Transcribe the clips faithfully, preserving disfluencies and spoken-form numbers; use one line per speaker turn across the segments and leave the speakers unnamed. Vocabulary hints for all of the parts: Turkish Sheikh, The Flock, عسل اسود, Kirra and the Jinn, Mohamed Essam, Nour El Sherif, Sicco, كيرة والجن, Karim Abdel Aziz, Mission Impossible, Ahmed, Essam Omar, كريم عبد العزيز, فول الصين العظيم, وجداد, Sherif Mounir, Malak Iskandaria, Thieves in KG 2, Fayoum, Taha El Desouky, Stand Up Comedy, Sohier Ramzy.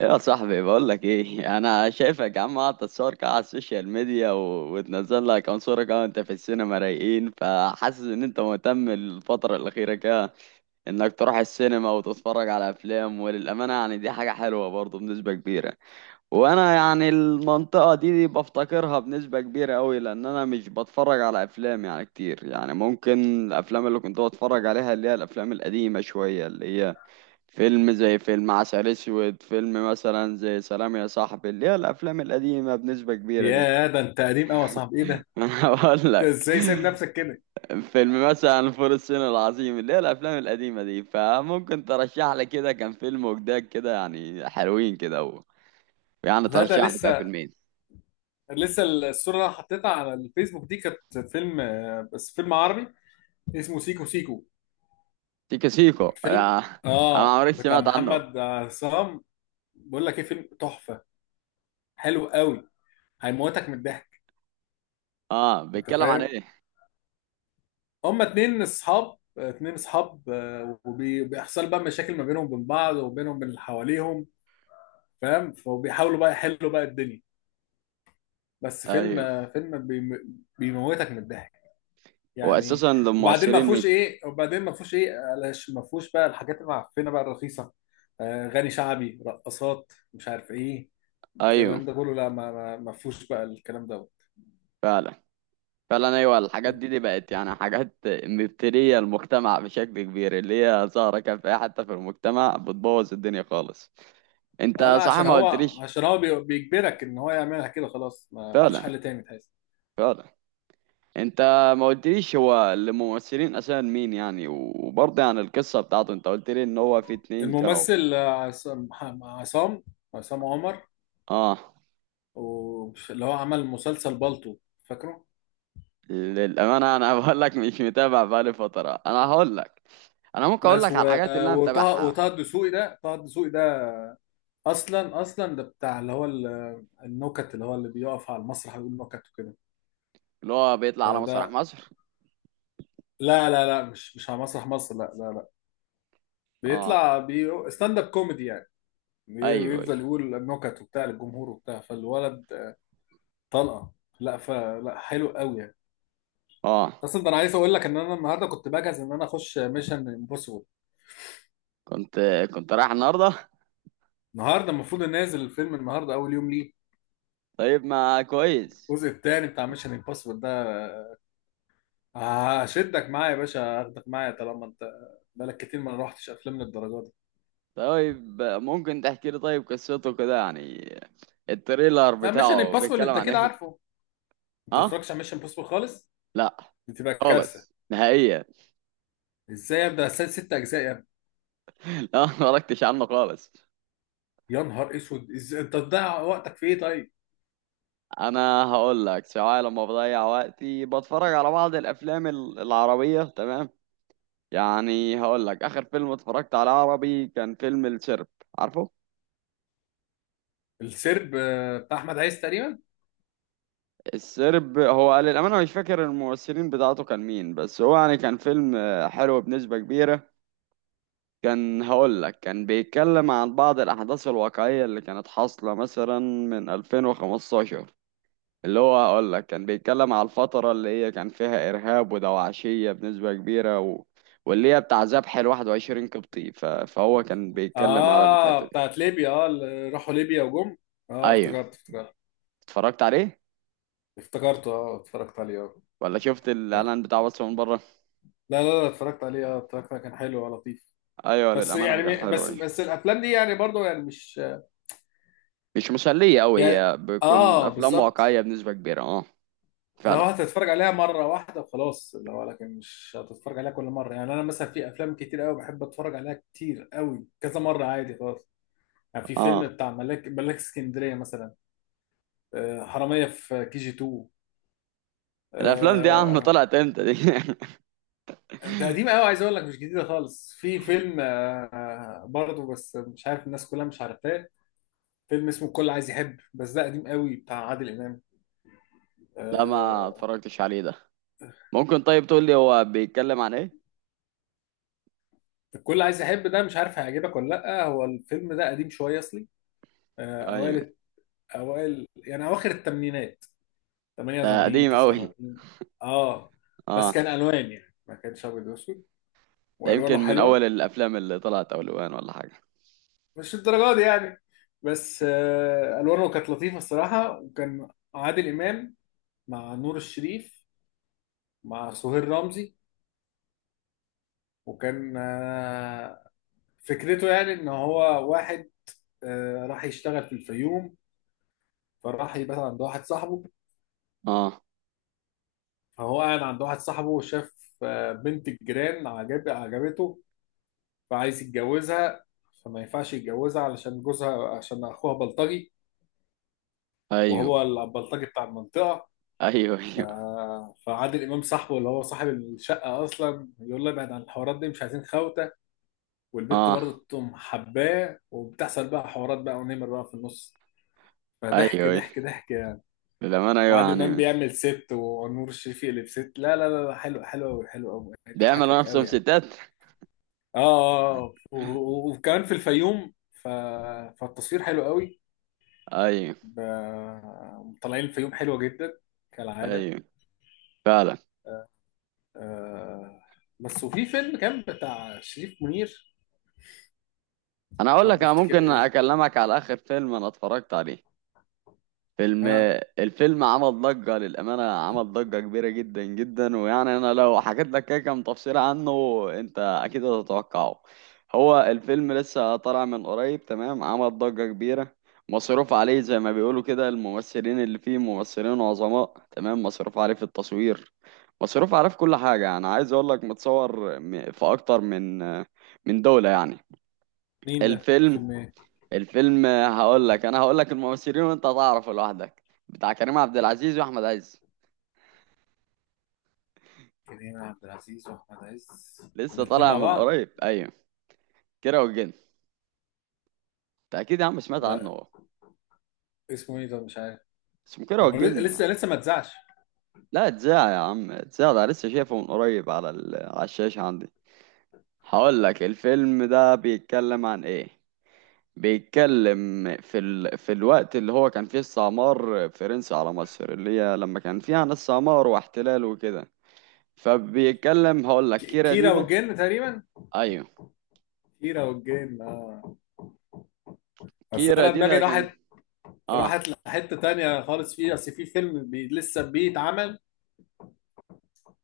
ايه يا صاحبي، بقول لك ايه. انا شايفك يا عم قاعد تتصور كده على السوشيال ميديا و... وتنزل لك كام صوره كده وانت في السينما رايقين. فحاسس ان انت مهتم الفتره الاخيره كده انك تروح السينما وتتفرج على افلام، وللامانه يعني دي حاجه حلوه برضه بنسبه كبيره. وانا يعني المنطقه دي, دي بفتقرها بنسبه كبيره قوي، لان انا مش بتفرج على افلام يعني كتير. يعني ممكن الافلام اللي كنت بتفرج عليها اللي هي الافلام القديمه شويه، اللي هي فيلم زي فيلم عسل اسود، فيلم مثلا زي سلام يا صاحبي، اللي هي الافلام القديمه بنسبه كبيره دي.
يا ده، انت قديم قوي يا صاحبي! ايه ده؟
انا هقول
انت
لك،
ازاي سايب نفسك كده؟
فيلم مثلا فول الصين العظيم، اللي هي الافلام القديمه دي. فممكن ترشح لي كده، كان فيلم وجداد كده يعني حلوين كده و... يعني
لا، ده
ترشح لي كده
لسه.
فيلمين.
لسه الصوره اللي انا حطيتها على الفيسبوك دي كانت فيلم، آه، بس فيلم عربي اسمه سيكو سيكو.
سيكو سيكو،
فيلم
آه. انا ما
اه
عمري
بتاع
سمعت عنه.
محمد عصام. بقول لك ايه، فيلم تحفه، حلو قوي، هيموتك من الضحك.
اه،
انت
بيتكلم عن
فاهم؟
ايه؟
هما اتنين اصحاب اتنين اصحاب آه، وبي- وبيحصل بقى مشاكل ما بينهم وبين بعض وبينهم وبين اللي حواليهم. فاهم؟ فبيحاولوا بقى يحلوا بقى الدنيا. بس فيلم
ايوه،
آه، فيلم بيم- بيموتك من الضحك يعني.
واساسا
وبعدين ما
للمؤثرين مين؟
فيهوش ايه وبعدين ما فيهوش ايه علاش ما فيهوش بقى الحاجات المعفنه بقى الرخيصه، آه، غني شعبي، رقصات، مش عارف ايه،
ايوه،
الكلام ده كله، لا، ما ما ما فيهوش بقى الكلام ده.
فعلا. فعلا ايوه، الحاجات دي, دي بقت يعني حاجات مبتليه المجتمع بشكل كبير، اللي هي ظاهره كان في أي حته في المجتمع بتبوظ الدنيا خالص. انت
اه، لا،
صح،
عشان
ما
هو
قلتليش.
عشان هو بي- بيجبرك ان هو يعملها كده، خلاص ما فيش
فعلا،
حل تاني تحس.
فعلا. انت ما قلتليش هو الممثلين اساسا مين يعني، وبرضه يعني القصه بتاعته، انت قلت لي ان هو في اتنين كانوا.
الممثل، آه، عصام عصام عصام عمر.
اه،
و- اللي هو عمل مسلسل بالطو، فاكره؟
للامانه انا بقول لك مش متابع بقالي فتره. انا هقول لك، انا ممكن اقول
بس
لك على
و-
الحاجات اللي انا
وطه
متابعها.
وطه الدسوقي ده، طه الدسوقي اصلا. اصلا ده بتاع اللي هو ال- النكت، اللي هو اللي بيقف على المسرح ويقول نكت وكده.
اللي هو بيطلع على مسرح
فده،
مصر؟
لا لا لا، مش مش على مسرح مصر، لا لا لا.
اه،
بيطلع بي ستاند اب كوميدي يعني. بي-
ايوه ايوه.
بيفضل يقول النكت وبتاع للجمهور وبتاع، فالولد طلقه. لا، فلا، حلو قوي يعني.
اه،
اصلا ده انا عايز اقول لك ان انا النهارده كنت بجهز ان انا اخش ميشن امبوسيبل.
كنت كنت رايح النهارده؟
النهارده المفروض نازل الفيلم، النهارده اول يوم ليه،
طيب، ما كويس.
الجزء الثاني بتاع ميشن امبوسيبل ده. هشدك معايا يا باشا هاخدك معايا طالما انت بقالك كتير ما روحتش افلام للدرجه دي.
طيب ممكن تحكي لي طيب قصته كده يعني؟ التريلر
لا ميشن
بتاعه
امبوسيبل
بيتكلم
انت
عن
كده
ايه؟
عارفه. انت ما
اه.
بتتفرجش على ميشن امبوسيبل خالص؟
لا،
بتبقى كارثه.
خالص نهائيا.
ازاي؟ ابدا، اسال ست اجزاء يا ابني!
لا، ما اتفرجتش عنه خالص.
يا نهار اسود، ازاي انت بتضيع وقتك في ايه طيب؟
انا هقول لك، سواء لما بضيع وقتي بتفرج على بعض الافلام ال- العربيه، تمام. يعني هقول لك اخر فيلم اتفرجت على عربي كان فيلم الشرب. عارفه؟
السرب، آه، بتاع احمد عايز تقريبا.
السرب، هو للأمانة مش فاكر الممثلين بتاعته كان مين، بس هو يعني كان فيلم آه، حلو بنسبة كبيرة. كان هقول لك كان بيتكلم عن بعض الأحداث الواقعية اللي كانت حاصلة مثلا من ألفين وخمسة عشر. اللي هو هقول لك كان بيتكلم على الفترة اللي هي كان فيها إرهاب ودواعشية بنسبة كبيرة و... واللي هي بتاع ذبح ال واحد وعشرين قبطي، ف... فهو كان بيتكلم على الحتة
اه،
دي.
بتاعت ليبيا، اه اللي راحوا ليبيا وجم. اه،
أيوه،
افتكرت، افتكرت.
اتفرجت عليه
افتكرته، اه، اتفرجت عليه، اه،
ولا شفت
يعني.
الإعلان بتاعه بس من بره؟
لا لا لا، اتفرجت عليه، اه، اتفرجت عليه، كان حلو ولطيف.
أيوه،
بس
للأمانة
يعني
كان
م- بس
حلو.
بس الافلام دي يعني برضو يعني مش،
مش مسلية أوي،
يعني،
هي بتكون
اه،
أفلام
بالظبط.
واقعية بنسبة كبيرة. اه
لو
فعلا،
هتتفرج عليها مرة واحدة وخلاص، لو لكن مش هتتفرج عليها كل مرة، يعني أنا مثلا في أفلام كتير أوي بحب أتفرج عليها كتير أوي كذا مرة عادي خلاص. يعني في فيلم
اه.
بتاع ملاك ملاك اسكندرية مثلا، آه، حرامية في كي جي تو،
الأفلام دي يا عم
آه،
طلعت امتى دي؟
ده قديم أوي، عايز أقول لك مش جديدة خالص. في فيلم، آه، آه، برضه، بس مش عارف الناس كلها مش عارفاه. فيلم اسمه الكل عايز يحب، بس ده قديم أوي بتاع عادل إمام.
لا، ما
آه،
اتفرجتش عليه ده. ممكن طيب تقول لي هو بيتكلم عن ايه؟
الكل عايز يحب ده مش عارف هيعجبك ولا لأ. هو الفيلم ده قديم شوية أصلي، آه،
ايوه.
أوائل. اوائل يعني اواخر الثمانينات،
ده
تمانية وتمانين
قديم أوي؟
تسعة وتمانين. اه، بس
اه.
كان الوان يعني، ما كانش ابيض واسود،
ده
والوانه
يمكن من أول
حلوه.
الأفلام اللي طلعت أولوان ولا حاجة؟
مش الدرجه دي يعني، بس آه الوانه كانت لطيفه الصراحه، وكان عادل امام مع نور الشريف مع سهير رمزي. وكان آه فكرته يعني، ان هو واحد آه راح يشتغل في الفيوم، فراح يبات عند واحد صاحبه.
اه،
فهو قاعد عند واحد صاحبه وشاف آه، بنت الجيران، عجب عجبته، فعايز يتجوزها، فما ينفعش يتجوزها علشان جوزها عشان اخوها بلطجي.
ايوه
وهو البلطجي بتاع المنطقه.
ايوه.
ف...
ايوه
فعادل امام صاحبه اللي هو صاحب الشقه اصلا، يقول له ابعد عن الحوارات دي، مش عايزين خوته. والبت
اه،
برضه تقوم حباه، وبتحصل بقى حوارات بقى ونمر بقى في النص.
ايوه
فضحك
ايوه.
ضحك ضحك يعني.
للأمانة ايوه
وعادل امام
يعني.
بيعمل ست ونور الشريف يقلب ست، لا لا لا لا، حلو حلو قوي حلو قوي،
بيعملوا
هيضحكك
نفسهم
قوي يعني.
ستات؟
اه، آه، آه. و- و- وكمان في الفيوم. ف... فالتصوير حلو قوي.
ايوه
ب- مطلعين الفيوم حلوة جدا، كالعادة،
ايوه، فعلا.
آه. بس وفي فيلم كان بتاع شريف منير،
انا
يا
اقول لك،
رب
انا
افتكر
ممكن
ايه.
اكلمك على اخر فيلم انا اتفرجت عليه. فيلم.
اه،
الفيلم عمل ضجة، للأمانة عمل ضجة كبيرة جدا جدا. ويعني أنا لو حكيت لك كده كام تفصيلة عنه أنت أكيد هتتوقعه. هو الفيلم لسه طالع من قريب تمام، عمل ضجة كبيرة. مصروف عليه زي ما بيقولوا كده، الممثلين اللي فيه ممثلين عظماء تمام، مصروف عليه في التصوير، مصروف عليه في كل حاجة. يعني عايز أقول لك متصور م- في أكتر من من دولة يعني.
مين ده؟
الفيلم.
فيلم ايه؟
الفيلم هقول لك، انا هقول لك الممثلين وانت هتعرف لوحدك. بتاع كريم عبد العزيز واحمد عز.
كريم عبد العزيز واحمد عز،
لسه
الاثنين
طالع
مع
من
بعض؟
قريب، ايوه. كيرة والجن. انت اكيد يا عم سمعت
لا،
عنه.
اسمه ايه ده؟ مش عارف.
اسمه كيرة
هو لسه
والجن.
لسه لسه ما اتذاعش.
لا اتذاع يا عم، اتذاع. ده لسه شايفه من قريب على ال... على الشاشة عندي. هقول لك الفيلم ده بيتكلم عن ايه. بيتكلم في ال... في الوقت اللي هو كان فيه استعمار فرنسي على مصر، اللي هي لما كان فيها ناس استعمار واحتلال وكده. فبيتكلم هقول لك،
ك-
كيرة دي
كيرة
ده.
والجن تقريبا.
ايوه.
كيرة والجن، آه. بس
كيرا
انا
دي
دماغي
ده كان.
راحت،
اه.
راحت لحتة تانية خالص. فيه اصل في فيلم بي لسه بيتعمل،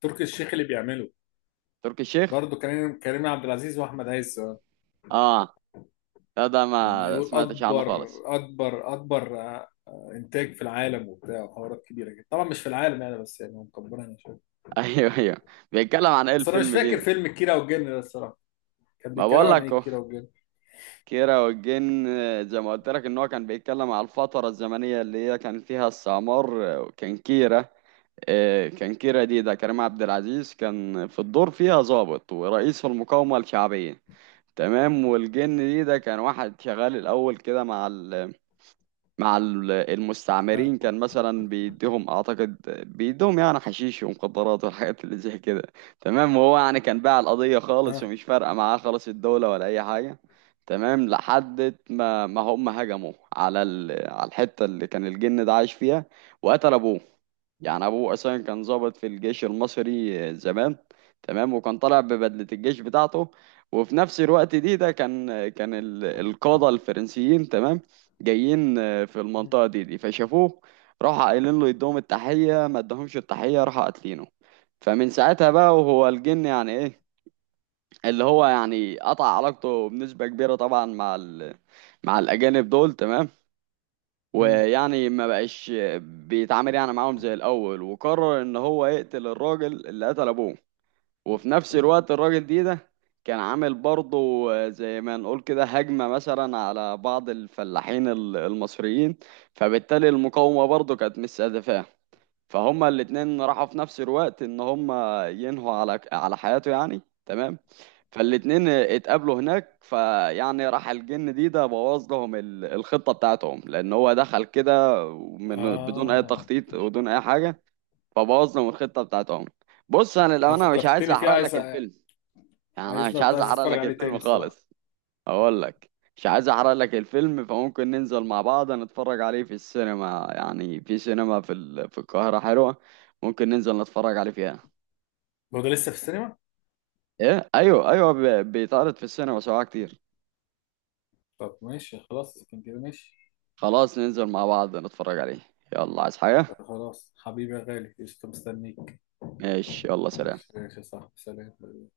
تركي الشيخ اللي بيعمله،
تركي الشيخ.
برضه كريم كريم عبد العزيز واحمد عز.
اه، لا ده ما
وبيقول
سمعتش عنه
اكبر
خالص.
اكبر اكبر، آه، آه، انتاج في العالم وبتاع، وحوارات كبيره كده، طبعا مش في العالم يعني، بس يعني هم مكبرينها شويه.
ايوه ايوه، بيتكلم عن ايه
بس انا مش
الفيلم دي
فاكر
ده؟
فيلم كيرة والجن ده الصراحه، كان
ما
بيتكلم
بقول
عن
لك
ايه
اهو.
كيرة والجن؟
كيرة والجن آه، زي ما قلت لك ان هو كان بيتكلم على الفترة الزمنية اللي هي كان فيها السعمار آه، وكان كيرة آه، كان كيرة دي ده كريم عبد العزيز، كان في الدور فيها ضابط ورئيس المقاومة الشعبية، تمام. والجن دي ده كان واحد شغال الاول كده مع ال مع ال-
اه،
المستعمرين. كان مثلا بيديهم اعتقد، بيديهم يعني حشيش ومخدرات والحاجات اللي زي كده، تمام. وهو يعني كان باع القضية خالص،
اه،
ومش فارقة معاه خالص الدولة ولا اي حاجة. تمام، لحد ما ما هم هجموا على ال... على الحتة اللي كان الجن ده عايش فيها، وقتل ابوه. يعني ابوه اصلا كان ضابط في الجيش المصري زمان، تمام. وكان طالع ببدلة الجيش بتاعته. وفي نفس الوقت دي ده كان كان ال- القادة الفرنسيين تمام جايين آه، في
مم،
المنطقة دي دي فشافوه. راحوا قايلين له يدوهم التحية، ما ادهمش التحية، راحوا قاتلينه. فمن ساعتها بقى وهو الجن، يعني ايه، اللي هو يعني قطع علاقته بنسبة كبيرة طبعا مع ال... مع الأجانب دول، تمام.
مم.
ويعني ما بقاش بيتعامل يعني معاهم زي الأول، وقرر إن هو يقتل الراجل اللي قتل أبوه. وفي نفس الوقت الراجل دي ده كان عامل برضه آه، زي ما نقول كده هجمة مثلا على بعض الفلاحين ال- المصريين. فبالتالي المقاومة برضه كانت مستهدفاه. فهما الاتنين راحوا في نفس الوقت ان هما ينهوا على على حياته يعني، تمام. فالاتنين اتقابلوا هناك، فيعني راح الجن دي ده بوظ لهم ال- الخطة بتاعتهم، لان هو دخل كده من بدون اي
اه.
تخطيط ودون اي حاجة. فبوظنا من الخطه بتاعتهم. بص، انا
انا
للامانه مش عايز
فكرتني فيه،
احرق لك
عايز
الفيلم، يعني انا مش
عايزنا
عايز
عايز
احرق
اتفرج
لك
عليه تاني
الفيلم
الصراحه.
خالص. اقول لك، مش عايز احرق لك الفيلم. فممكن ننزل مع بعض نتفرج عليه في السينما، يعني في سينما في ال... في القاهره حلوه، ممكن ننزل نتفرج عليه فيها.
هو ده لسه في السينما؟
ايه، ايوه ايوه، ب... بيتعرض في السينما سواء كتير.
طب ماشي، خلاص كان كده، ماشي.
خلاص، ننزل مع بعض نتفرج عليه. يلا، عايز حاجه؟
طب خلاص حبيبي يا غالي، قشطة مستنيك.
ماشي، يلا سلام.
ماشي، يا صاحبي، سلام.